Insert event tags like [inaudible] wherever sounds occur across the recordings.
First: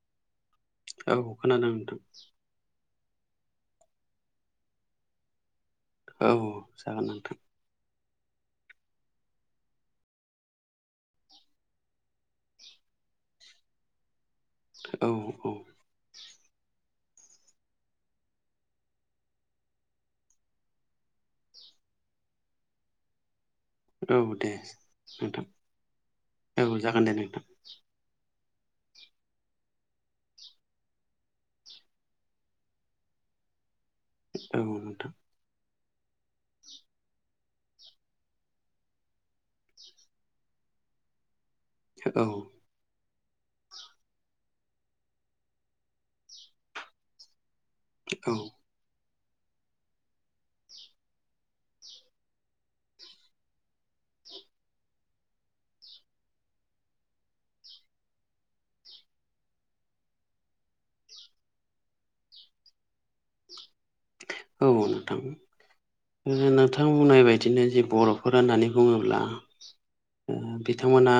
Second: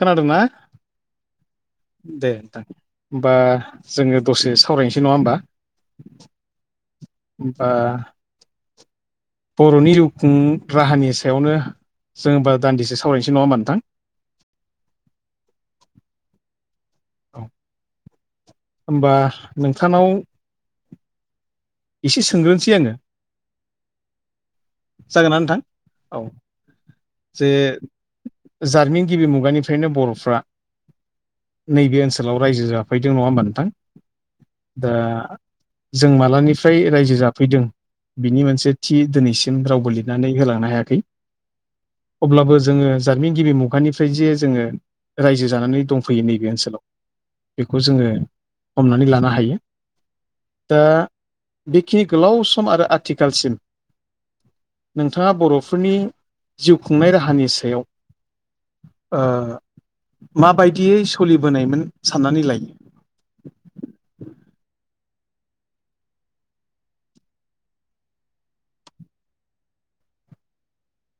खोनादोंना औ खोनादों नोंथां दे नोंथां। होमबा जोङो दसे सावरायनोसै नङा होमबा। औ। जागोन नोंथां बा। बर'नि जिउ खुं राहानि सायावनो जोंबा दान्दिसे सावरायनोसै नङा होबा नोंथां। औ-औ। औ। होमबा नोंथांनाव एसे सोंग्रोनोसै आङो? औ दे औ नोंथां औ जागोन दे जे नोंथां। जारिमिन गिबि मुगानिफ्रायनो बर'फ्रा नैबे ओनसोलाव रायजो जाफैदों नङा होमबा नोंथां। औ दा नोंथां जों मालानि फ्राय रायजो जाफैदों बिनि मोनसे थि दिनैसिम रावबो लिरनानै होलांनो हायाखै औ अब्लाबो जोङो बिजादनि गिबि मुगानिफ्राय जे जोङो रायजो जानानै दंफैयो नैबे ओनसोलाव। बेखौ जोङो औ हमनानै लानो हायो। दा बेखिनि गोलाव सम आरो आथिखालसिम नोंथाङा बर'फोरनि जिउ खुंनाय राहानि सायाव ओ माबायदियै सोलिबोनायमोन साननानै लायो। [unintelligible] [inaudible] औ नोंथां। नोंथां बुंनाय बायदिनो जे बर'फोर होननानै बुङोब्ला ओ बिथांमोना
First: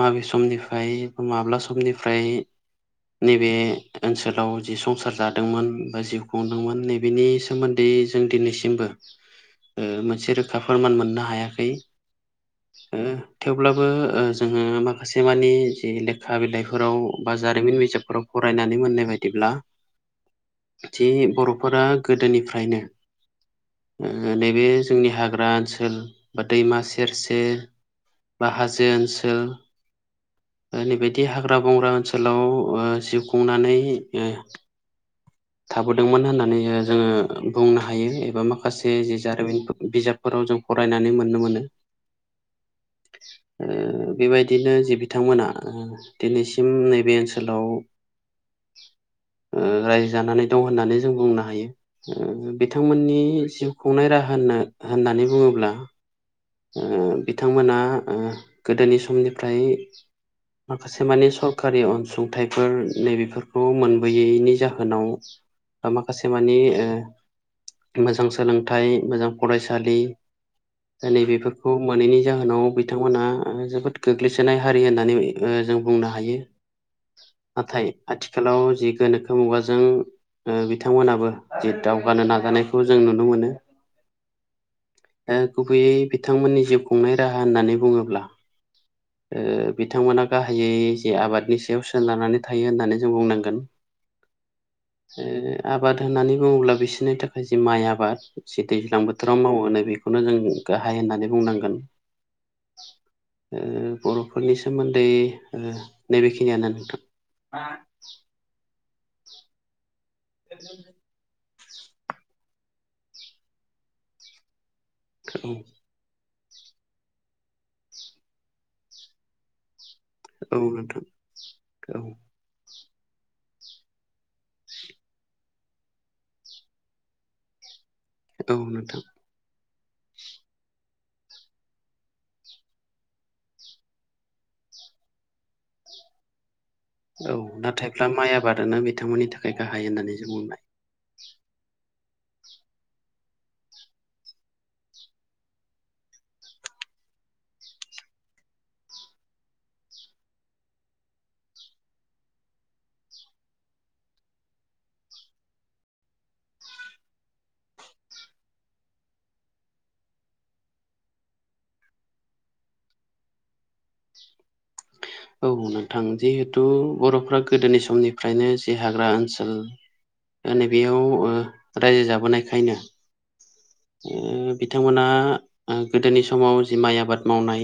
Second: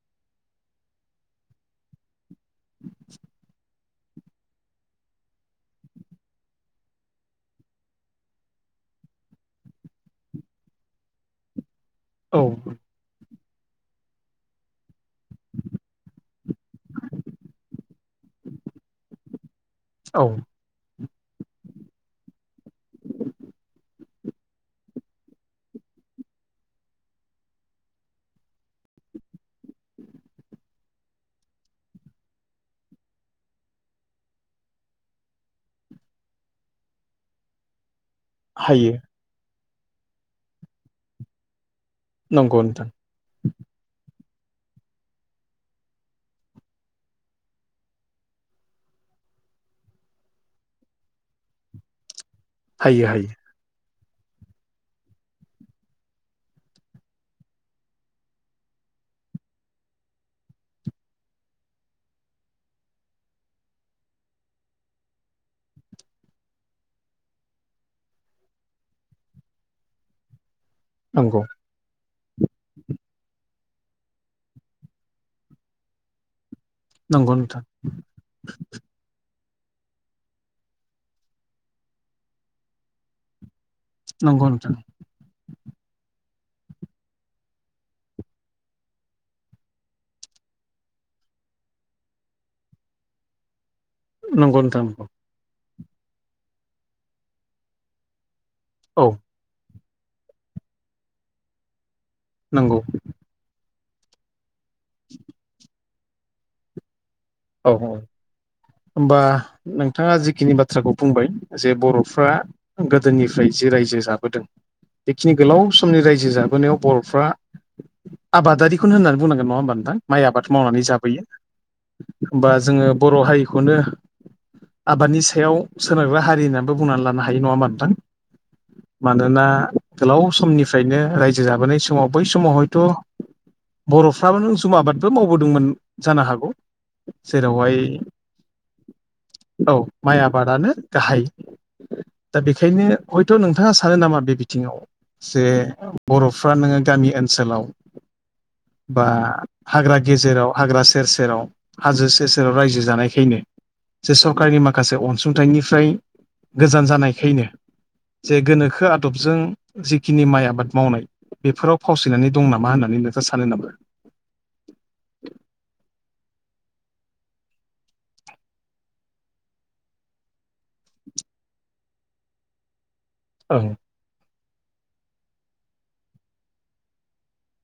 माबे समनिफ्राय बा माब्ला समनिफ्राय नैबे ओनसोलाव जि संसार जादोंमोन बा जिउ खुंदोंमोन नैबेनि सोमोन्दै जों दिनैसिमबो ओ मोनसे रोखा फोरमान मोननो हायाखै औ ओ थेवब्लाबो जोङो मा खासेमानि जि लेखा बिलाइफोराव बा जारिमिन बिजाबफोराव फरायनानै मोननाय बायदिब्ला औ। थि बर'फोरा गोदोनिफ्रायनो। ओ नैबे जोंनि हाग्रा ओनसोल बा दैमा सेर सेर बा हाजो ओनसोल ओ नैबायदि हाग्रा-बंग्रा ओनसोलाव ओ जिउ खुंनानै थाबोदोंमोन होननानै जोङो बुंनो हा यो एबा हायो माखासे जि जारिमिन बिजाबफोराव जों फरायनानै मोननो मोनो। नंगौ नोंथां ओ बेबायदिनो जि बिथांमोना ओ दिनैसिम नैबे ओनसोलाव ओ रायजो जानानै दं होननानै जों बुंनो हायो। ओ हायो बिथांमोननि हायो जिउ खुंनाय राहा होननो होननानै बुङोब्ला। ओ बिथांमोना ओ गोदोनि समनिफ्राय माखासे मानि सरखारि अनसुंथाइफोर नैबेफोरखौ मोनबोयैनि जाहोनाव दा माखासे मानि ओ मोजां सोलोंथाइ मोजां फरायसालि नंगौ नैबेफोरखौ मोनैनि जाहोनाव बिथांमोना ओ जोबोद गोग्लैसोनाय हारि होननानै जों बुंनो हायो नंगौ नोंथां नाथाय आथिखालाव जि गोनो खो मुगाजों ओ बिथांमोनाबो जि दावगानो नाजानायखौ जों नुनो मोनो नंगौ नोंथां। बि थांमोननि जिउ खुंनाय राहा होननानै बुङोब्ला ओ बिथांमोना गाहायै जे आबादनि सायाव सोनारनानै थायो होननानै जों बुंनांगोन नंगौ नोंथां। ओ आबाद होननानै बुङोब्ला बिसोरनि थाखाय जि माइ आबाद जि दैज्लां औ बोथोराव मावोन नै बे बेखौनो जों गाहाय होननानै बुंनांगोन नंगौ। ओ बरफोरनि सोमोन्दै नैबेखिनियानो नोंथां। औ [unintelligible] औ होमबा नोंथाङा जिखिनि बाथ्राखौ बुंबाय जे बरफ्रा गोदोनिफ्राय जि रायजो जाबोदों बेखिनि गोलाव समनि रायजो जाबो बोनायाव बरफ्रा आबादारिखौनो होननानै बुंनांगोन नङा होमबा नोंथां। माइ आबाद औ मावनानै नोंथां जाबोयो औ होमबा जोङो बर हारिखौनो आबादनि सायाव सोनारग्रा हारि होननानैबो बुंनानै लानो हायो नङा होमबा नोंथां। औ नोंथां मानोना गोलाव समनिफ्रायनो रायजो जाबोनाय समाव बै समाव हयथ बरफ्राबो नो जुम आबादबो मावबोदोंमोन जानो हागौ। औ जेरावहाय नाथायब्ला माइ आबादानो बिथांमोननि थाखाय औ गाहाय होननानै माइ जों बुंबाय आबादानो गाहाय। दा बेखायनो हयथ नोंथाङा सानो नामा बे बिथिङाव जे बरफ्रा नोङो गामि ओनसोलाव बा हाग्रा गेजेराव हाग्रा सेर सेराव हाजो सेर सेराव रायजो जानायखायनो जे सरकारनि माखासे अनसुंथाइनिफ्राय गोजान जानायखायनो जे गोनोखो आदबजों जिखिनि माइ आबाद मावनाय बेफोराव फावसिनानै दं नामा होननानै [unintelligible] सानो नामा? औ नोंथां जिहेथु बरफ्रा गोदोनि समनिफ्रायनो जे हाग्रा ओनसोल [inaudible] नैबेयाव ओ रायजो जाबोनायखायनो ओं ओ बिथांमोना गोदोनि समाव जि माइ आबाद मावनाय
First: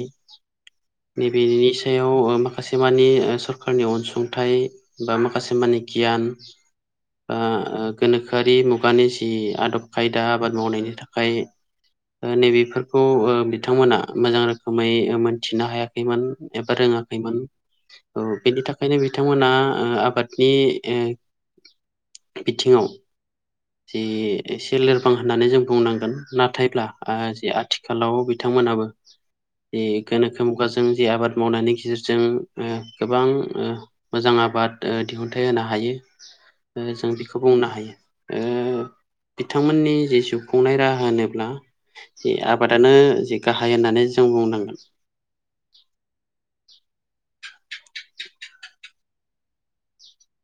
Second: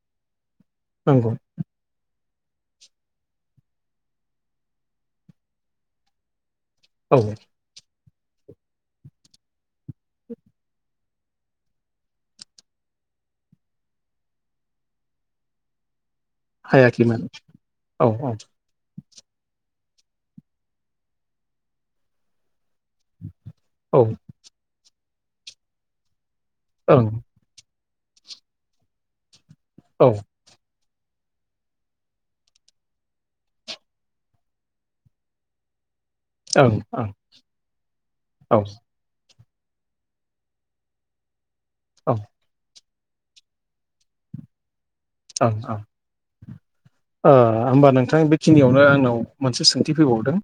नंगौ नैबेनि सायाव ओ मा माखासेमानि सरखारनि अनसुंथाइ बा माखासेमानि गियान औ ओ गोनोखोआरि मुगानि जि आदब खायदा आबाद मावनायनि था खाय ओ नैबेफोरखौ ओ बिथांमोना मोजां रोखोमै मोनथिनो हायाखै खैमोन एबा हायाखैमोन रोङाखैमोन औ औ बेनि थाखायनो बि बिथांमोना ओ आबादनि ओ बिथिङाव औ जि ओं एसे लोरबां होननानै जों बुंनांगोन नाथायब्ला औ ओ ओं जि आथि खालाव बिथांमोनाबो बे गोनोखो मुगाजों जों जे आबाद मावनायनि गेजेरजों ओ गोबां ओ मोजां आबाद ओ दिहुनथाइ होनो हायो ओं ओ औ जों बेखौ बुंनो हायो औ ओं ओ बिथांमोननि जि जिउ खुंनाय राहा होनोब्ला जि आबादानो जि गाहाय होननानै जों बुंनांगोन। ओं होमबा नोंथां बेखिनियावनो आंनाव मोनसे सोंथि फैबावदों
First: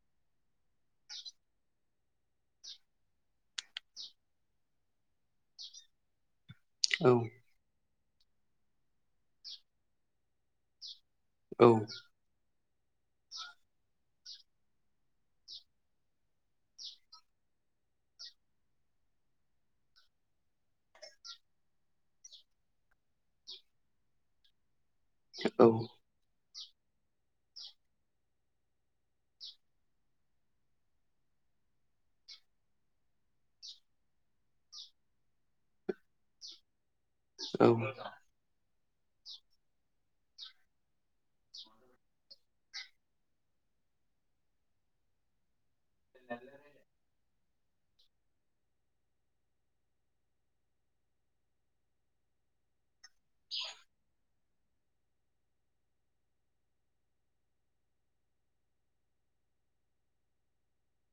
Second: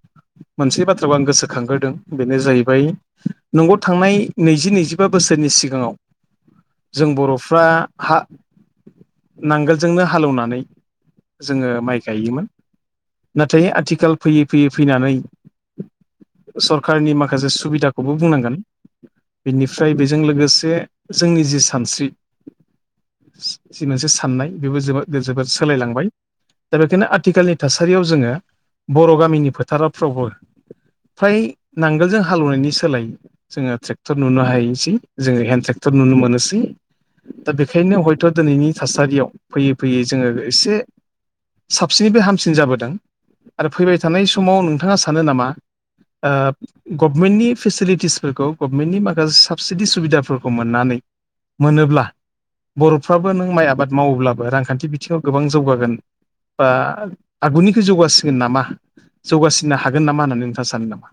मोनसे बाथ्राखौ आं गोसोखांग्रोदों बे बेनो जाहैबाय नंगौ थांनाय नैजि-नैजिबा बोसोरनि सिगाङाव। जों औ बर'फ्रा हा नांगोलजोंनो हालेवनानै। औ जोंङो माइ गायोमोन। नाथाय आथिखाल फैयै-फैयै फैनानै। सरखारनि माखासे सुबिदाखौबो बुंनांगोन। बेनिफ्राय बेजों लोगोसे जोंनि जि सानस्रि। मोनसे साननाय बेबो जोबोद जोबोद औ सोलायलांबाय। दा बेखायनो आथिखालनि थासारियाव जोंङो बर' गामिनि फोथारावफ्रावबो। फ्राय नांगोलजों हालेवनायनि सोलायै जोङो ट्रेक्टर नुनो हायोसै जोङो हेन्द ट्रेक्टर। नुनो मोनोसै दा औ बेखायनो हयथ' दिनैनि। थासारियाव फैयै-फैयै जोङो एसे। साबसिननिफ्राय हामसिन जाबोदों आरो फैबाय थानाय समाव नोंथाङा सानो नामा? ओ गभमेन्टनि। फेसिलिटिसफोरखौ गभनमेन्टनि माखासे साबसिडि सुबिदाफोरखौ मोननानै मोनोब्ला। बर'फ्राबो नों माइ आबाद मावोब्लाबो रांखान्थि बिथिङाव गोबां जौगागोन। बा आगुनिखौ जौगासिगोन नामा? जौगासिननो हागोन नामा होननानै नोंथाङा सानो नामा?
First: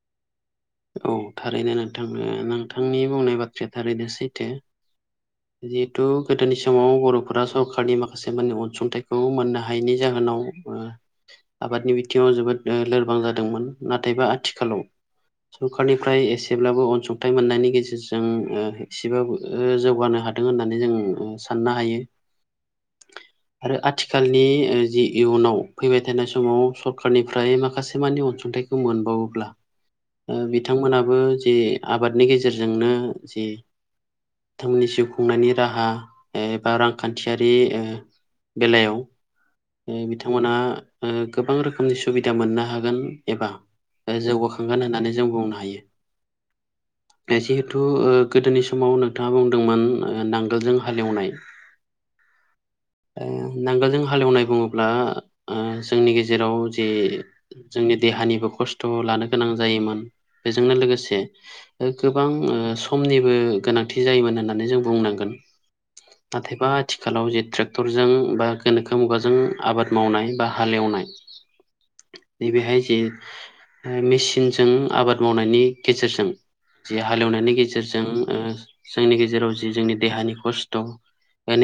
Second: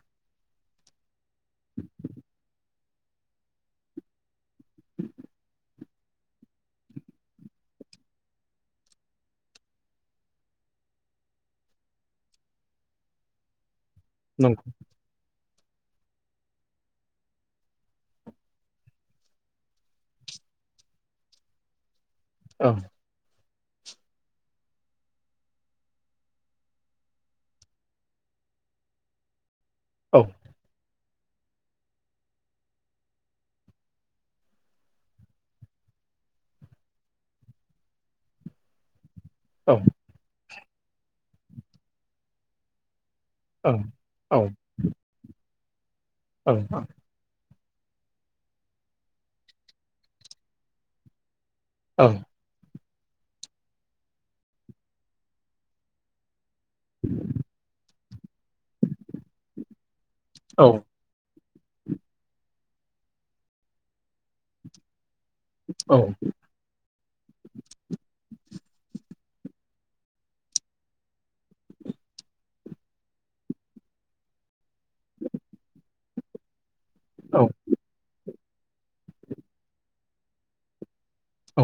औ थारैनो नोंथांनो- नोंथांनि बुंनाय बाथ्राया थारैनो सैथो। [inaudible] जिहेतु गोदोनि समाव बर'फोरा सरखारनि माखासे मे अनसुंथाइखौ मोननो हायैनि जाहोनाव। ओ [inaudible] आबादनि बिथिङाव जोबोद ओ लोरबां जादोंमोन नाथायबा नंगौ आथिखालाव। सरखारनिफ्राय एसेब्लाबो अनसुंथाइ मोननायनि गेजेरजों एसेबाबो ओ जौगानो। हादों होननानै जों साननो हायो। औ। आरो आथिखालनि जि इयुनाव फैबाय थानाय समाव सरखारनिफ्राय माखासे मानि। अनसुंथाइखौ मोनबावोब्ला औ बिथांंमोना। बो जे आबादनि गेजेरजोंनो जे बिथांमोननि जिउ। खुंनायनि राहा एबा रांखान्थियारि ओ बेलायाव। औ ओ बिथांमोनहा ओ गोबां रोखोमनि सुबिदा मोननो हागोन। एबा औ जौगाखांगोन होननानै जों बुंनो हायो। औ-औ। जिहेथु ओ गोदोनि समाव नोंथाङा बुंदोंमोन ओ नांगोलजों हालेवनाय। औ। ओ नांगोलजों हालेवनाय बुङोब्ला ओ जोंनि गेजेराव। जि जोंनि देहानिबो खस्थ' लानो गोनां जायोमोन औ बेजोंनो लोगोसे। गोबां ओ समनिबो गोनांथि जायोमोन होननानै जों बुंनांगोन। नाथायबा आथिखालाव जे ट्रेक्टरजों बा गोनोखो मुगाजों। जों आबाद मावनाय बा हालेवनाय। नैबेहाय जे मेसिनजों आबाद मावनायनि गेजेरजों। जि औ हालेवनायनि गेजेरजों ओ जोंनि गेजेराव जि जोंनि देहानि कस्त'।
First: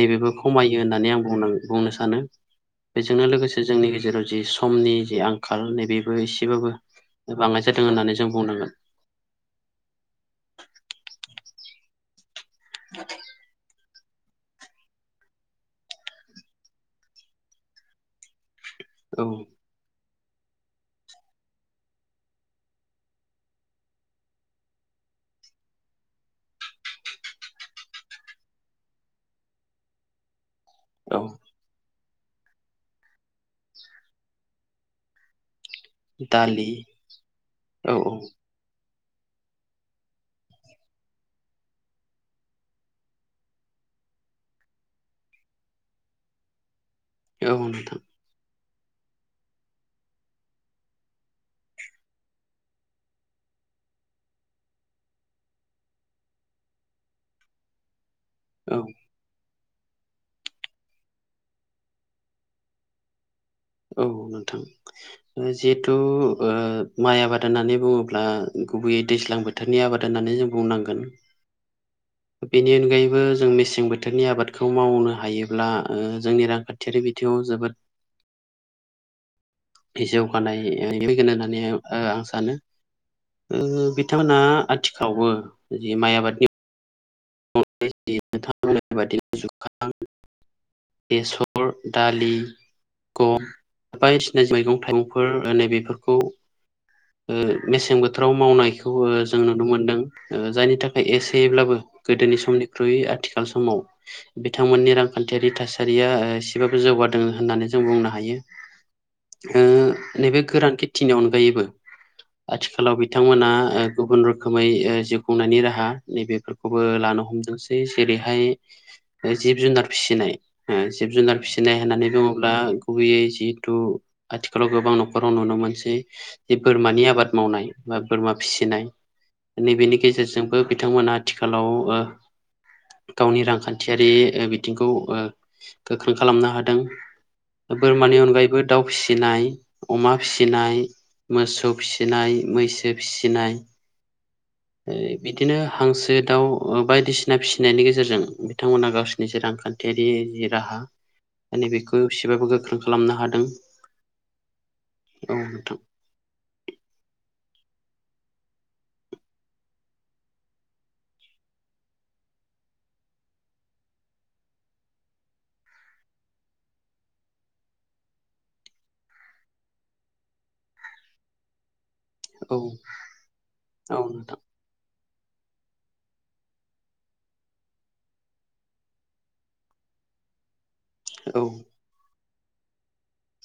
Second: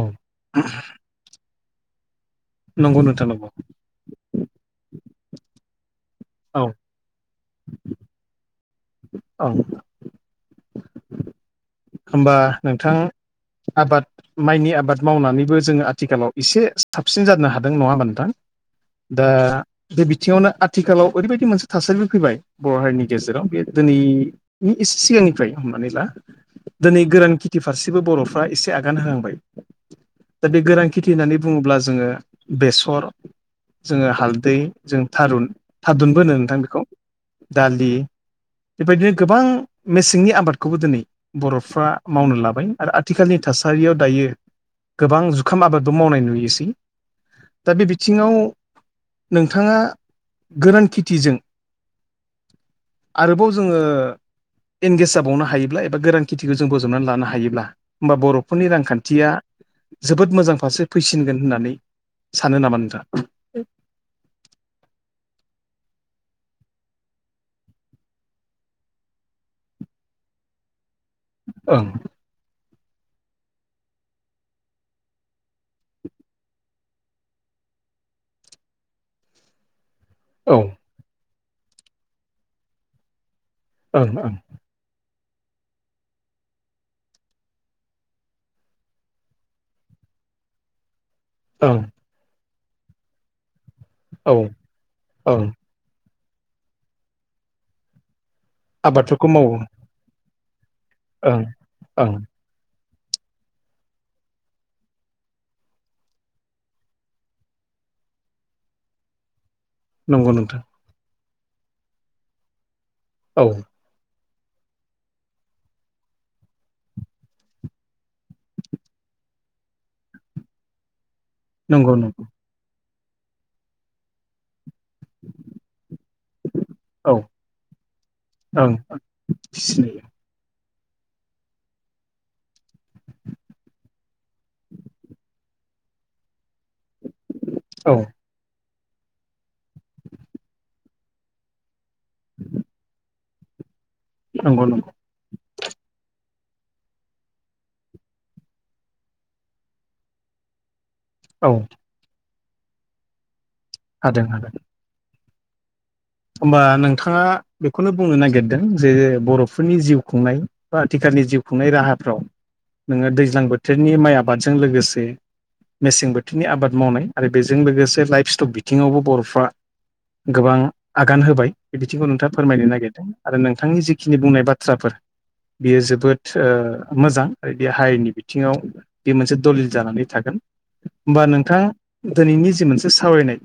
औ खमायो होननानै आं बुंनांगोन बुंनो सानो। नंगौ नोंथां बेजोंनो नंगौ लोगोसे जोंनि गेजेराव जि समनि जि आंखाल नैबेबो औ एसेबाबो। बाङाय जादों होननानै जों बुंनांगोन। औ। होमबा नोंथां आबाद। माइनि आबाद मावनानैबो जोङो आथिखालाव एसे साबसिन जानो हादों नङा होमबा नोंथां? औ दा देबिद। बिथिङावनो आथिखालाव ओरैबायदि मोनसे थासारिबो फैबाय बर' हारिनि गेजेराव बे दिनैनि एसे सिगां। फ्राय हमनानै ला। दिनै गोरान खेथि फारसेबो बर'फ्रा एसे आगान होहांबाय, ! दा बे गोरान खेथि औ होननानै बुङोब्ला जोङो बेसर जोङो हालदै जों थारुन थाददुनबो होनो नोंथां दालि बेखौ दालि औ औ बेबायदिनो गोबां मेसेंनि आबादखौबो दिनै बर'फ्रा मावनो लाबाय आरो आथिखालनि थासारियाव दायो। गोबां जुखाम आबादबो मावनाय नुयोसै। औ दा बे नोंथां बिथिङाव नोंथाङा गोरान खेथिजों आरोबाव जोङो एंगेज जाबावनो हायोब्ला एबा गोरानन खेथिखौ जों बोजबनानै लानो हायोब्ला होमबा बर'फोरनि औ रांखान्थिया जोबोद मोजां फारसे फैसिनगोन होननानै सानो नामा नोंथांङा औ नोंथां जिहेथु माइ आबाद होननानै बुंङोब्ला, ! गुबैयै दैज्लां बोथोरनि आबाद होननानै जों बुंनांगोन ओं, बेनि अनगायैबो जों मेसें बोथोरनि आबादखौ मावनो हायोब्ला जोंनि रांखान्थियारि बिथिंङाव जों जोबोद बे औ जौगानाय [unintelligible] होननानै आं सानो ओं ओं बिथांमोनहा आथिखालावबो जि माइ आबादनि [unintelligible] बेसर ओं दालि गम, औ बायदिसना मैगं ओं थाइगंफोर नैबेफोरखौ मेसें बोथोराव मावनायखौ आबादफोरखौ जों मावो नुनो मोनदों जायनि थाखाय ओमफ्राय ओं एसेब्लाबो ओं गोदोनि समनि ख्रुय आथिखाल समाव बिथांमोननि रांखान्थियारि थासारिया एसेबाबो जौगादों होननानै जों बुंनो हायो। औ, ओ नैबे गोरान खेथिनि अनगायैबो आथिखाल आथिखालाव औ बिथांमोना गुबुन रोखोम। रोखोमै जिउ खुंनायनि राहा नैबेफोरखौबो लानो हमदोंसै जेरैहाय! जिब जुनार फिसिनाय जिब जुनार फिसिनाय नंगौ होननानै नंगौ बुंङोब्ला गुबैयै जिहेथु आथिखालाव गोबां न'खराव नुनो मोनसै। जि बोरमानि औ आबाद मावनाय बा बोरमा ओं फिसिनाय फिसिनाय नैबेनि गेजेरजोंबो! बिथांमोना आथिखालाव गावनि रांखान्थियारि बिथिंखौ गोख्रों खालामनो हादों। दं औ बोरमानि अनगायैबो दाउ, फिसिनाय अमा, फिसिनाय मोसौ फिसिनाय, मैसो फिसिनाय, नंगौ नंगौ बिदिनो हांसो, दाउ बायदिसिना फिसिनायनि गेजेरजों बिथांमोनहा गावसिनि जि रांखान्थियारि जि राहा औ दा नैबेखौ एसेबाबो गोख्रों खालामनो हादों। हादों हादों। औ नोंथां। होमबा नोंथांङा बेखौनो बुंनो नागिरदों जे बर'फोरनि जिउ खुंनाय बा आथिखालनि। जिउ खुंनाय राहाफ्राव नोंङो दैज्लां बोथोरनि माइ आबादजों लोगोसे मेसें बोथोरनि आबाद मावनाय आरो बेजों लोगोसे लाइफ स्टक बिथिंङावबो बर'फ्रा गोबां! आगान होबाय बे बिथिंखौ नोंथांङा औ फोरमायनो नागिरदों आरो नोंथांनि औ जिखिनि नोंथां बुंनाय बाथ्राफोर बियो जोबोद मोजां आरो बे हारिनि बिथिंङाव बे मोनसे दलिल जानानै थागोन ओमबा औ नोंथांङा दिनैनि जि मोनसे सावरायनाय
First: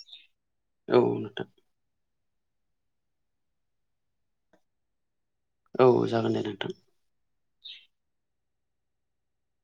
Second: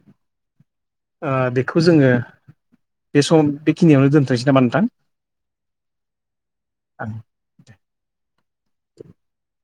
औ नोंथां बेखौ जोंङो बे सम बेखिनियावनो दोनथ'नोसै नामा नोंथां। औ जागोन दे नोंथां। आं [inaudible]